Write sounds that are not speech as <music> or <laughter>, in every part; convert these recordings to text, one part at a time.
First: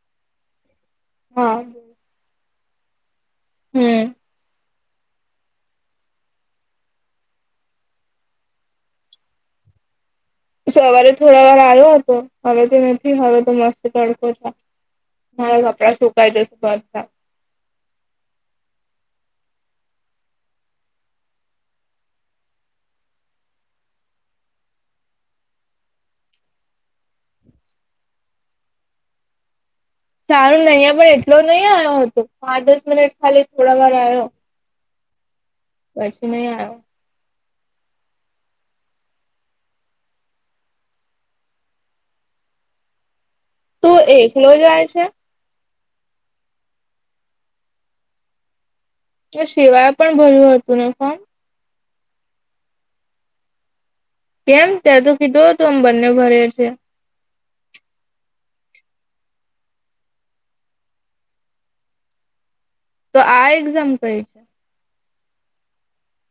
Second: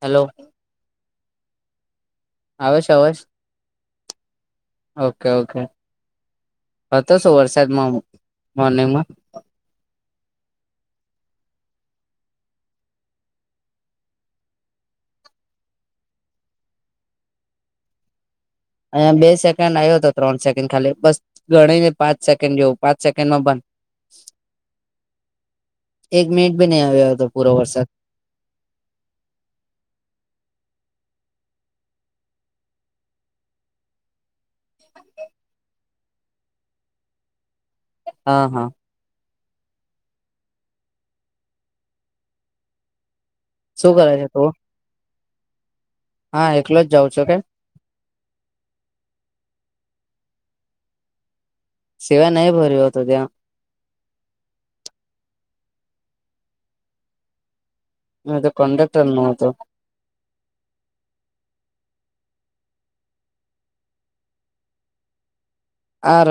Hello હા આવેશ આવશ <unintelligible> okay okay હતો શું વરસાદમાં મોર્નિંગમા સવારે થોડા વાર આવ્યો હતો હવે તો નથી હવે તો મસ્ત તડકો. મારા કપડા સુકાાય છે સુધતા. અહીયા બે સેકન્ડ આવ્યો હતો ત્રણ સેકન્ડ ખાલી બસ. ગણી ને પાંચ સેકન્ડ જોવું પાંચ સેકન્ડમાં બંધ. એક મિનિટ બી નહીં આવ્યો હતો પૂરો વરસાદ. સારું નહી પણ એટલો નહીિ આવ્યો હતો પાંચ દસ મિનિટ ખાલી થોડા વાર આવ્યો. એછ નહી આવ. હા હા. શું કરે છે એકલો તું જાય હા એકલો જ જાઉં છ કે. તો શિવાય પણ ભર્યું હો હતું ને ફોમ. સિવાય નહીં ભર્યો હતો ત્યાં. કેમ ત્યાં તો કીધો તો આમ બંને ભરે છે. તો કડ તલ ન તો. તો આ એક્ઝામ કઈ છે. આ ર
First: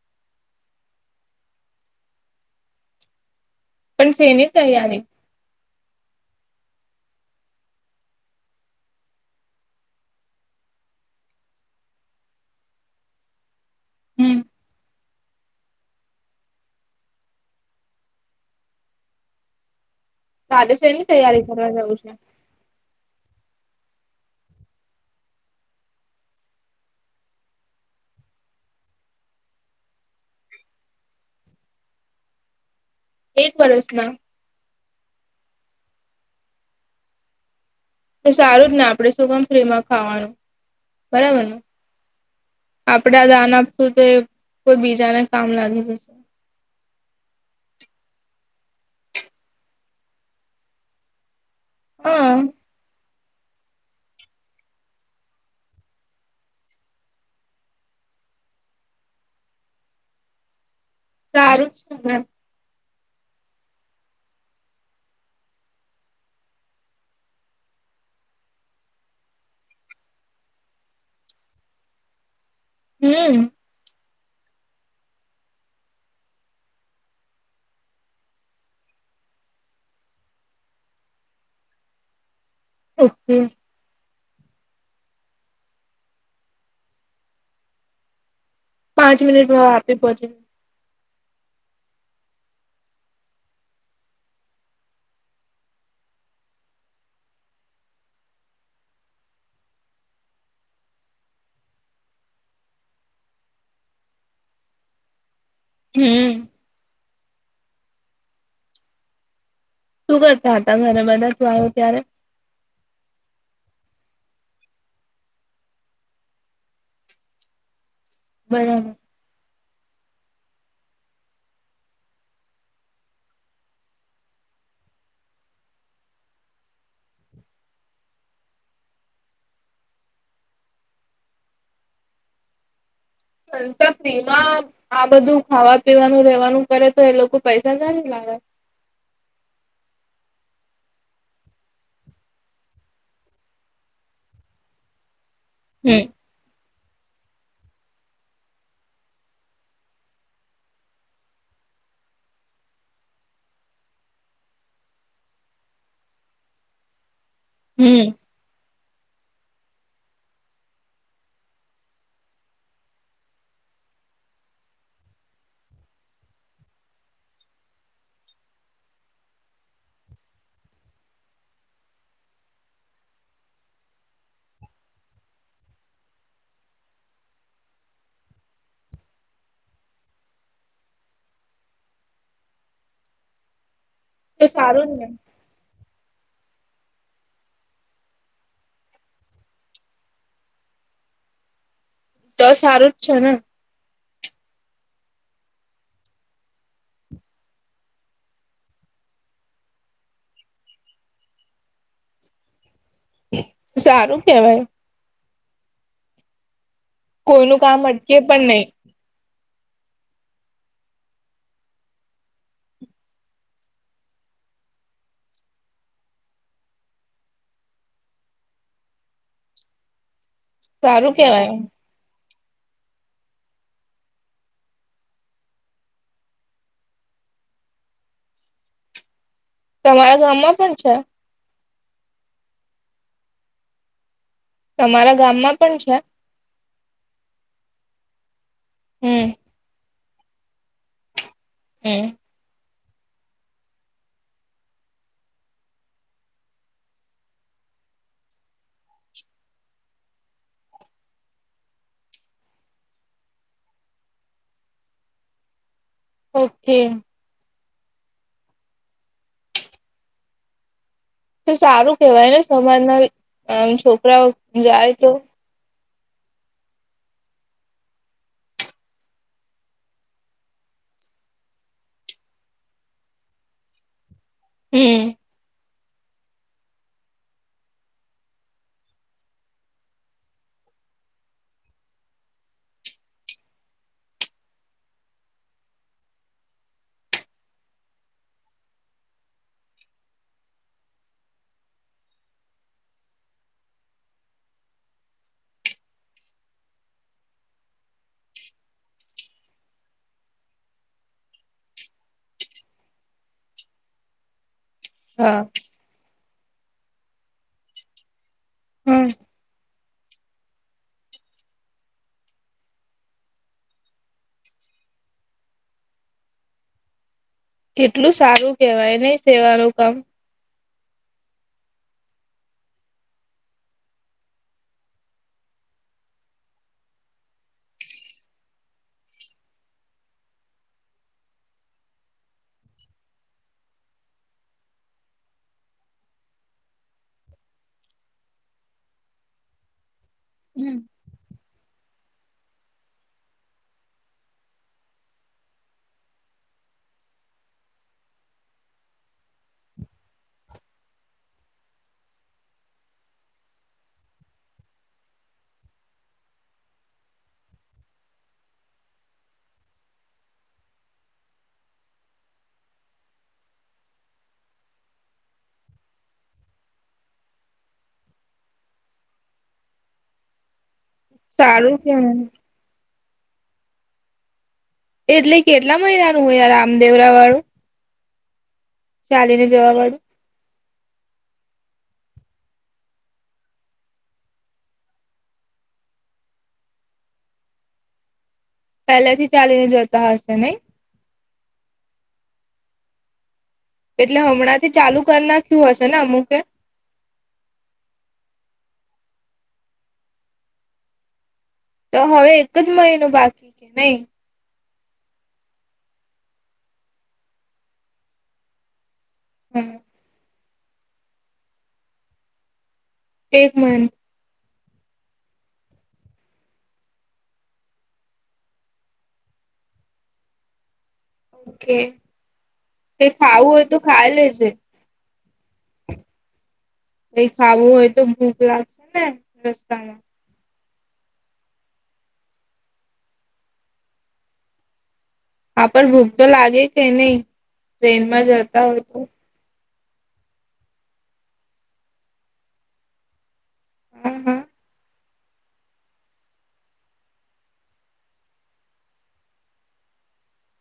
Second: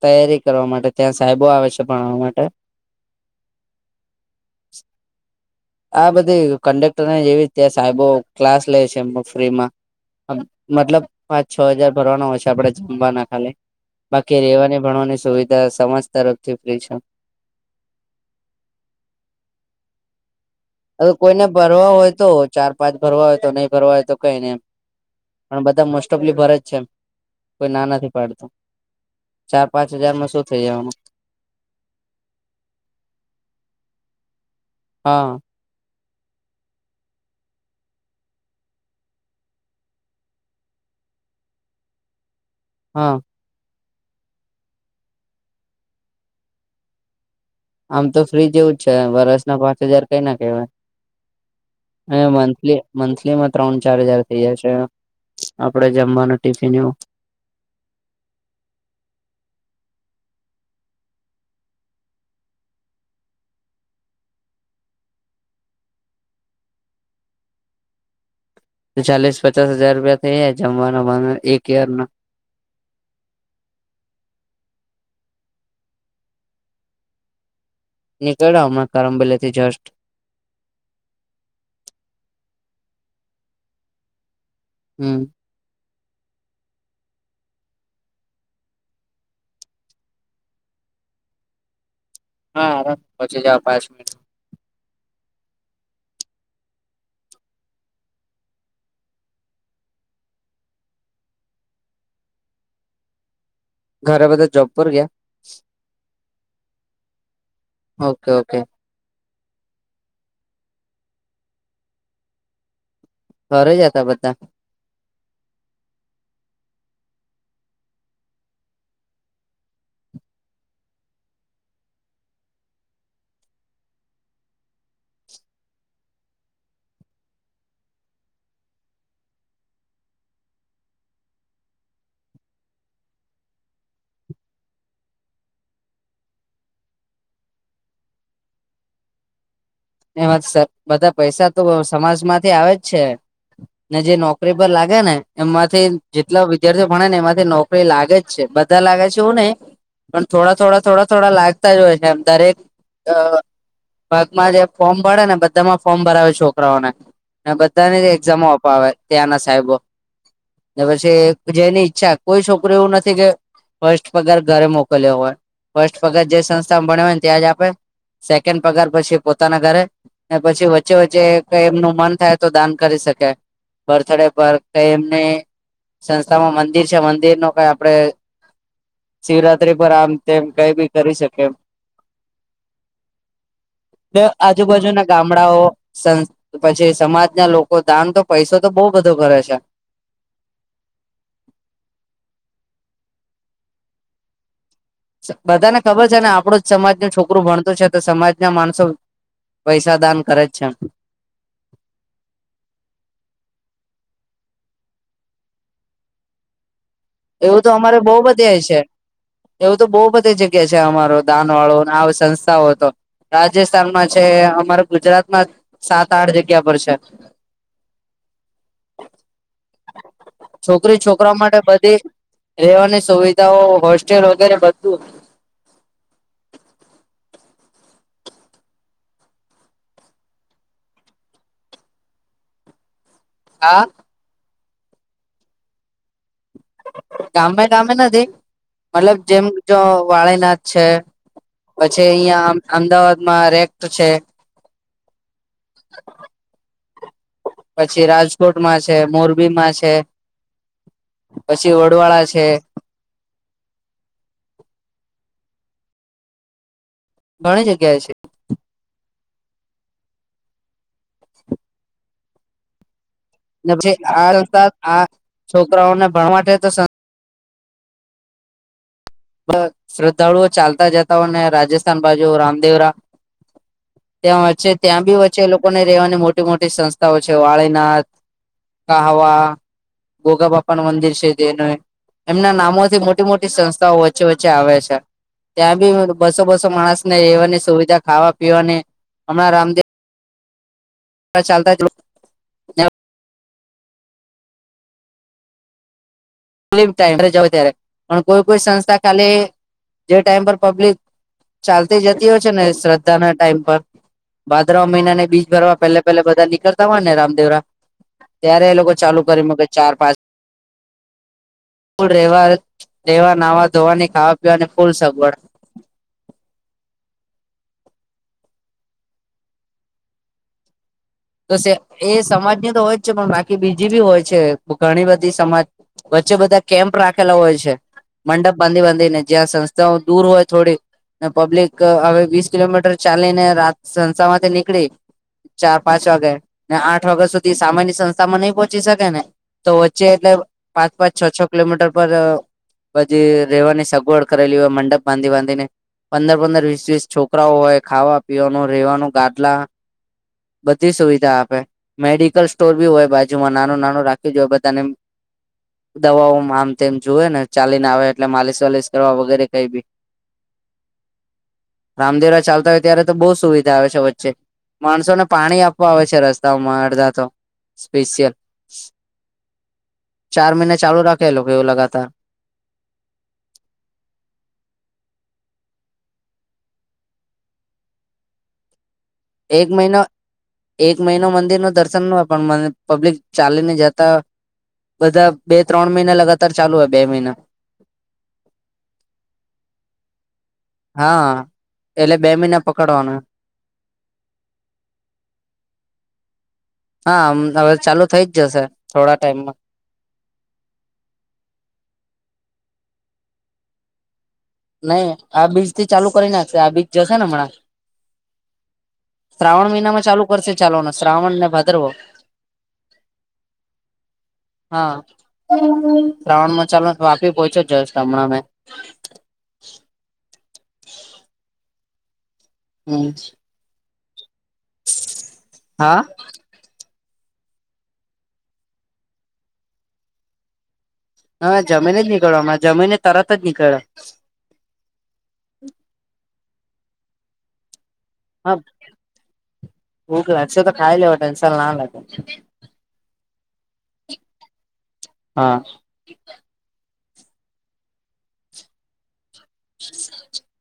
તૈયારી કરવા માટે ત્યાં સાહેબો આવે છે ભણાવા માટે. <inaudible> પણ સેની તૈયારી. આ બધી કંડેક્ટરને જેવી તેયા સાહેબો ક્લાસ લે છે ફ્રીમાં. મતલબ પાંચ છ હાજાર ભરવાનો હોશે આપડે જમવાના. હમ બાકી રેવાની ભણવાની સુવિધા સમાજ તરફથી ફ્રી છે. તારે હ શેની તૈયારી કોઈને કરવા ભરવા જવું હોય તો છે ચાર પાંચ ભરવા હોય તો નહીં ભરવા હોય તો કઈ નેમ. પણ બધા મોસ્ટ ઓફ લી ભરેજ છે કોઈ ના નથી પાડતું. ચાર પાંચ હજારમાં શું થઈ જવાનું. એક વરસ ના. હા. તો સારું જ ને આપણેે શું કામ ફ્રીમાં ખાવાનું બરાબર ને. હા આપડે દાન આપશું તો કોઈ બીજાને કામ ના. આમ તો ફ્રી જેવું જ છે વરષના પાંચ હજાર કઈ ના કહેવાય. હવે હા મથલી મથલી માં. ત્રણ ચાર હજાર થઇ જશે આપડે જમવાનું ટિફિન એવું. સારું. ચાલીસ પચાસ હજાર રૂપિયા થઈ જમવાના એક યર ના હમ્મ. નીકળ્યા હમણા કરમ પેલે થી જસ્ટ. ઓકે. હું. પાંચ મિનિટ વહાં પે પહુંચે. હા હવે પોચી જાવ પાંચ મિનિટ. ઘરે બધા જોબ પર ગયા. હમ્મ. Okay okay. શું કરતા હતા ઘરે બધા તું આવ્યો ત્યારે. ઘરે જ હતા બધા. બરાબર. સંસફનેમાં આ બધું ખાવા પીવાનું રેવાનું કરે તો એ લોકો પૈસા ક્યાંથી લાવે એમાં સ બધા પૈસા તો અ સમાજ માંથી આવે જ છે. ને જે નોકરી પર લાગે ને એમાંથી હમ જ. મતલબ વિદ્યાર્થીઓ ભણે ને એમાંથી નોકરી લાગે જ છે બધા લાગે છે એવું ન‌ઈ. પણ થોડા થોડા થોડા થોડા લાગતા જ હોય છે એમ દરેક‌ અ ભાગમાં જે. ફોર્મ ભળે ને બધામાં ફોર્મ ભરાવે છોકરાઓને ને બધાને હમ એક્ઝામો અપાવે. ત્યાંના સાહેબો તે પછી જેની ઈચ્છા કોઈ છોકરીઓ એવું નથી કે. ફસ્ટ પગાર ઘરે મોકલ્યો હોય ફસ્ટ પગાર જે સંસ્થા ભણે હોય ને ત્યાં જ આપે. સેકન્ડ પગાર પછી પો. પોતાના ઘરે ને પછી વચ્ચે વચ્ચે કઈ એમનું મન થાય તો દાન કરી શકે. બર્થડે પર કે એમને. સંસ્થામાં મંદિર છે મંદિર નુ કઈ આપડે શિવરાત્રી પર આમ તેમ કઈ બી કરી શકે એમ. બે તો સારું આજુબાજુ ના જ ને ગામ. ગામડાઓ સંસ પછી સમાજ ના લોકો દાન તો પૈસો તો બહુ બંધો કરે છે. તો સારું જ છે ને. બધાને ખબર છે ને આપણું જ સમાજનું છોકરું ભણતું છે તો સમાજના માણસો પૈસા દાન કરે છે. સારું કેવાય. કોઈનું એવું તો કામ અમારે બહુ અટકે પણ બધી આએ નહી છે. એવું તો બહુ બધી જગ્યા છે અમારો દાન વાળો આવો સંસ્થાઓ તો. રાજસ્થાનમાં છે અમારા ગુજરાતમાં સાત આઠ જગ્યા પર છે. છોકરી સારું છોકરા કેવાય માટે બધ. રેવાની સુવિધાઓ હોસ્ટેલ વગેરે બધું. તમારા ગામમાં પણ છે. હા. તમારા ગામમાં પણ છે. ગામે ગામે નથી મતલબ હમ જેમ જો વાળીનાથ છે. હમ પછી અહિયાં અમદાવાદમાં રેક્ટ છે. પછી રાજકોટમાં છે મોરબીમાં છે પછી વડવાડા છે. ઓકે. ઘણી જગ્યા એ છે. તો સારું કેહેવાય ને સમાજના ને અ પછી છોકરાઓ આ સંસ્થા જાય આ તો. છોકરાઓને ભણવા માટે તો. બ શ્રદ્ધાળુઓ ચાલતા જતા હોય ને રાજસ્થાન બાજુ રામદેવરા ત્યાં વચ્ચે ત્યાં હમ બી વચ્ચે લોકોને રહેવાની મોટી મોટી સંસ્થાઓ છે વાળીનાથ કાવા ગોગા બાપા નુ મંદિર છે તેને એમના નામોથી મોટી મોટી સંસ્થાઓ હોય વચ્ચે વચ્ચે આવે છે. ત્યાં બી બસો બસો માણસ ને રહેેવાની સુવિધા ખાવા પીવાને હમણાં રામદેવ રા ચાલતા લો તે જાય ત્યારે પણ કોઈ કોઈ સંસ્થા ખાલી જે ટાઈમ પર પબ્લિક ચાલતી જતી હોય છે ને શ્રદ્ધા ના ટાઈમ પર ભાદ્રવા મહિના ને હા બીજ ભરવા પહેલે પહેલા બધા નીકળતા હોય ને રામદેવરા ત્યારે એ લોકો હમ ચાલુ કરી મકે ચાર પાંચ ફૂલ રેવા રેવા નાવા ધોવાની ખાવા પીવાની ફૂલ સગવડ કેટલું સારું કેવાય નહી સેવાનું કામ તો એ સમાજની તો હોય જ છે પણ બાકી બીજી બી હોય છે ઘણી બધી સમાજ વચ્ચે બધા કેમ્પ રાખેલા હોય છે. મંડપ બાંધી બાંધીને જ્યાં સંસ્થાઓ દૂર હોય થોડી ને પબ્લિક હવે વીસ કિલોમીટર ચાલી ને રાત સંસામાંથી નીકળી ચાર પાંચ વાગે ને આઠ વાગ્યા સુધી સામાન્ય સંસ્થામાં નઈ પહોંચી શકે ને તો વચ્ચે એટલે હમ પાંચ પાંચ છ છ કિલોમીટર પર અ પછી રહેવાની સગવડ કરેલી હોય મંડપ બાંધી બાંધી ને પંદર પંદર વીસ વીસ છોકરાઓ હોય ખાવા પીવાનું રહેેવાનું ગાદલા બધી સુવિધા આપે મેડિકલ સ્ટોર બી હોય બાજુમાં નાનું નાનું રાખ્યું જ હોય બધાને દવાઓ આમ તેમ જુવે ને ચાલીને આવે એટલે માલિશ વાલીશ કરવા વગેરે કઈ બી <inaudible> રામદેરા ચાલતા હોય ત્યારે તો બહુ સુવિધા આવે છે વચ્ચે માણસોને પાણી આપવા આવે છે રસ્તાઓમાં અડધા તો સ્પેશિયલ. ચાર મહિના ચાલુ રાખે એ લોકો કે એવું સારું લગાતાર. કેવાય એટલે કેટલા મહિનાનું હોય આ રામદેવરા વાળું. ચાલીને એક જવા મહિનો વાળું એક મહિનો મંદિર નુ દર્શન હોય પણ પબ્લિક ચાલીને જતા બધા બે ત્રણ મહિના લગાતાર ચાલુ હોય બે મહિના. પેલે થી ચાલીને જતા હશે નઈ. હા એટલે બે મહિના પકડવાનું. એટલે હમણાં થી ચાલુ કરી નાખ્યું હશે ને અમુકે હામ હવે ચાલુ થઇ જ જશે થોડા ટાઈમમાં. તો હવે એક જ મહિનો બાકી નહી. નહી આ બીજ થી ચાલુ કરી નાખશે આ બીજ જશે ને હમણાં. શ્રાવણ મહિનામાં ચાલુ કરશે ચાલવાનો શ્રાવણ ને ભાદરવો. એક મહિનો હા શ્રાવણ ચાલો તો વાપી પહોંચો જશ હમણાં મે ઓકે તે હમ ખાવું હોય તો ખા લેજે. હા. કઈ ખાવું હોય તો ભૂખ લાગશે ને રસ્તા માં. હા જમી ને જ નીકળયો હમણાં જમીને તરત જ નીકળ્યો. હા પણ ભૂખ તો લાગે કે નહી? ટ્રેનમાં હા જતા હોય તો? ભૂખ લાગશે તો ખાય લ્યો હો ટેન્શન ના લે તો. હા હા હા <inaudible>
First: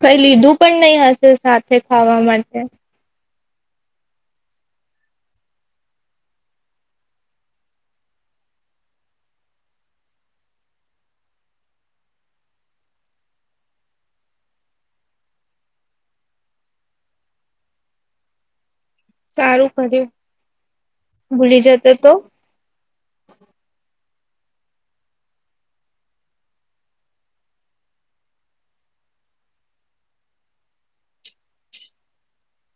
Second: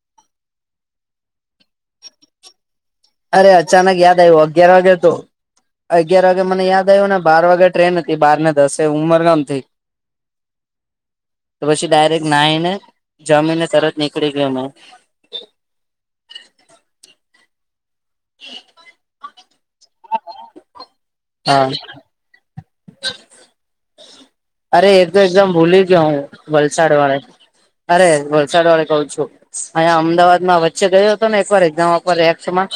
કઈ લીધું પણ નહી હશે સાથે ખાવા માટે. અરે અચાનક યાદ આવ્યું અગિયાર વાગ્યે તો અગિયાર વાગે મને યાદ આવ્યો ને બાર વાગે ટ્રેન હતી બાર ને દસે ઉમરગામ થી <inaudible> તો પછી ડાયરેક્ટ નાઈને જમીને તરત નીકળી ગયો મેં. એ સારું કર્યું ભૂલી હા જતો તો અરે એ તો એકદમ ભૂલી જયો હું વલસાડ વાળે અરે વલસાડ વાળે કઉ છું. અહીંયા અમદાવાદમાં વચ્ચે ગયો હતો ને એકવાર એક્ઝામ આપવા રેક્સમાં.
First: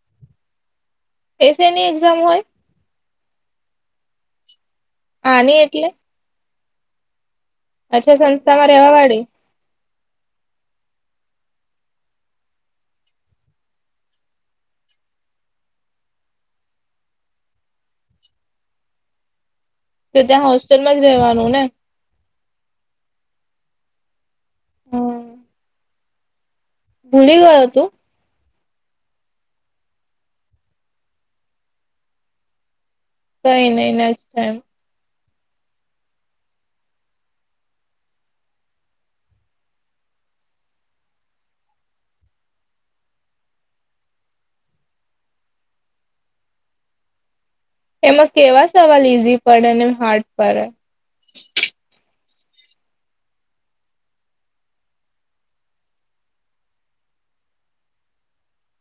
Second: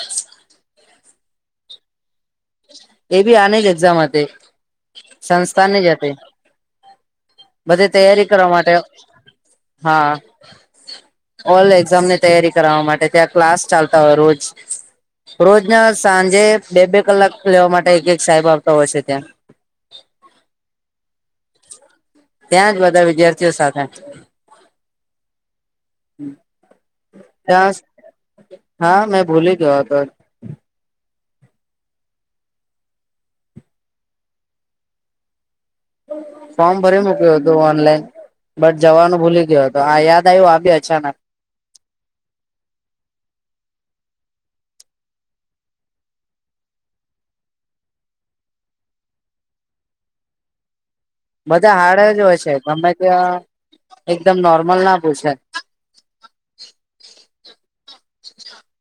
એ શેની એક્ઝામ હોય? એબી આની જ એક્ઝામ હતી. આની સંસ્કારની જ એટલે હતી. બધી અચ્છા તૈયારી કરવા સંસ્થામાં માટે રહેવા વાળી હા. ઓલ એક્ઝામની તૈયારી કરાવા માટે ત્યાં ક્લાસ ચાલતા હોય રોજ. રોજના સાંજે બે બે કલાક લેવા માટે એક એક સાહેબ આવતા હોય છે ત્યાં. કે ત્યાં હોસ્ટેલમાં જ રહેવાનું ને? ત્યાં જ બધા વિદ્યાર્થીઓ સાથે. હમ, હમ ભૂલી ગયો તું? હા મેં ભૂલી ગયો હતો. કઈ નહીં નેક્સ્ટ ટાઈમ. ફોર્મ ભરી મુક્યો હતો ઓનલાઈન. બટ જવાનું ભૂલી ગયો હતો. આ યાદ આવ્યું આ બી અચાનક. એમાં કેવા સવાલ ઈઝી પડે ને હાર્ડ પડે? બધાં હાર્ડ જ હોય છે. ગમે ત્યાં એકદમ નોર્મલ ના પૂછે. <inaudible>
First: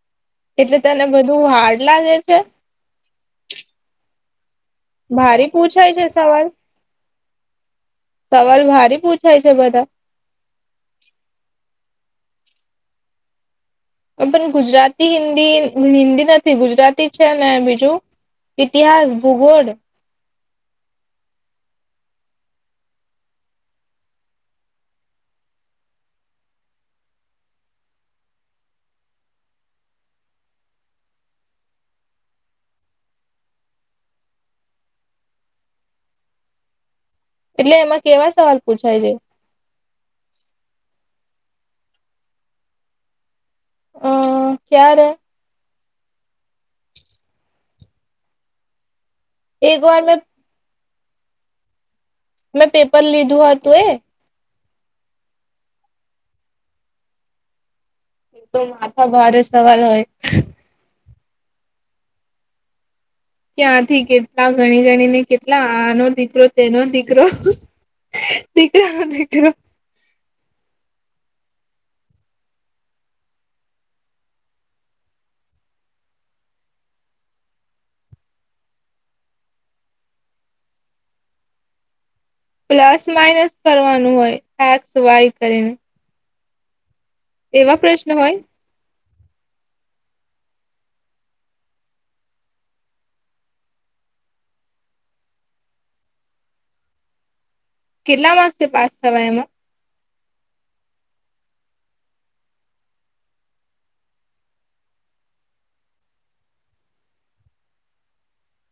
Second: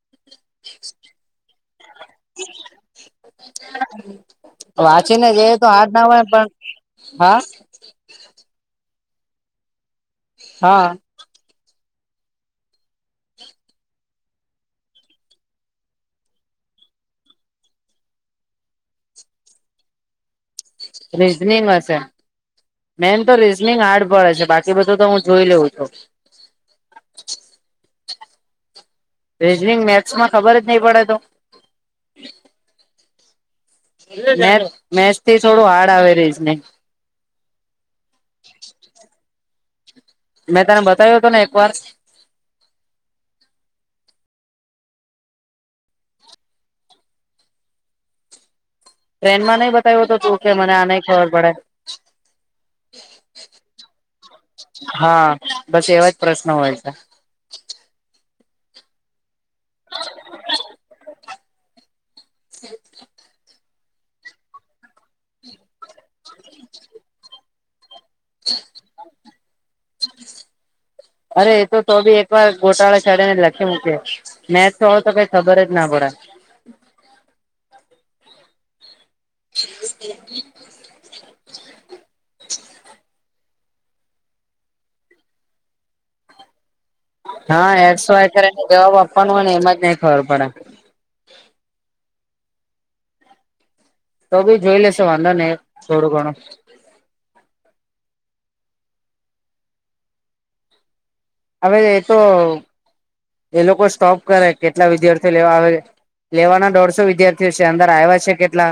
એટલે તને બધું હાર્ડ લાગે છે? <inaudible> વાંચીને ભારી જઇએ તો હાર્ડ પૂછાય ના છે પડે પણ સવાલ હા? સવાલ ભારી પૂછાય છે બધાં? હા અરે પણ ગુજરાતી, હિન્દી, હિન્દી નથી ગુજરાતી છે ને બીજું? ઇતિહાસ, ભૂગોળ? રીઝનીંગ હશે. મેન તો રીઝનિંગ હાર્ડ પડે છે. બાકી બધું તો હું જોઈ લેઉં છું. રીઝનિંગ, મેથસમાં ખબર જ નહીં પડે તો? મેથ્સ મેક્સથી થોડું હાર્ડ આવે રીઝનીંગ. એટલે એમાં કેવા સવાલ પૂછાય છે? મેં તને બતાયો તોને એકવાર? અ ક્યારે? ટ્રેનમાં નઈ એક વાર બતાવ્યો મે તો, તું કે મને આ નહીં ખબર પડે. મેં પેપર લીધું હતું એ? હા, બસ એવા જ પ્રશ્ન હોય છે. તો માથા ભારે સવાલ હોય. <inaudible> ત્યાંથી કેટલા ગણી ગણીને કેટલા આનો દીકરો, તેનો દીકરો. દીકરાનો દીકરો <inaudible> અરે એતો તો બી એકવાર ગોટાળે ચડેને લખી મૂકે. મેથ્સ હોય તો કઈ ખબર જ ના પડે. <inaudible> પ્લસ, માઇનસ કરવાનું હોય. એક્સ, વાય કરીને. હા એવા એકસો પ્રશ્ન એક હોય જવાબ આપવાનું હોય ને એમાં જ નઈ ખબર પડે. તો બી જોઈ લેશું વાંધો નહીં, થોડું ઘણું. કેટલા માર્ક્સએ પાસ થવાય એમાં? હવે એતો એ લોકો સ્ટોપ કરે કેટલા વિદ્યાર્થીઓ લેવા આવે છે. લેવાના દોઢસો વિદ્યાર્થીઓ છે. અંદર આવ્યા છે. કેટલા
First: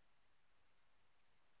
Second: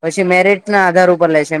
પછી મેરિટ ના આધાર ઉપર લે છે.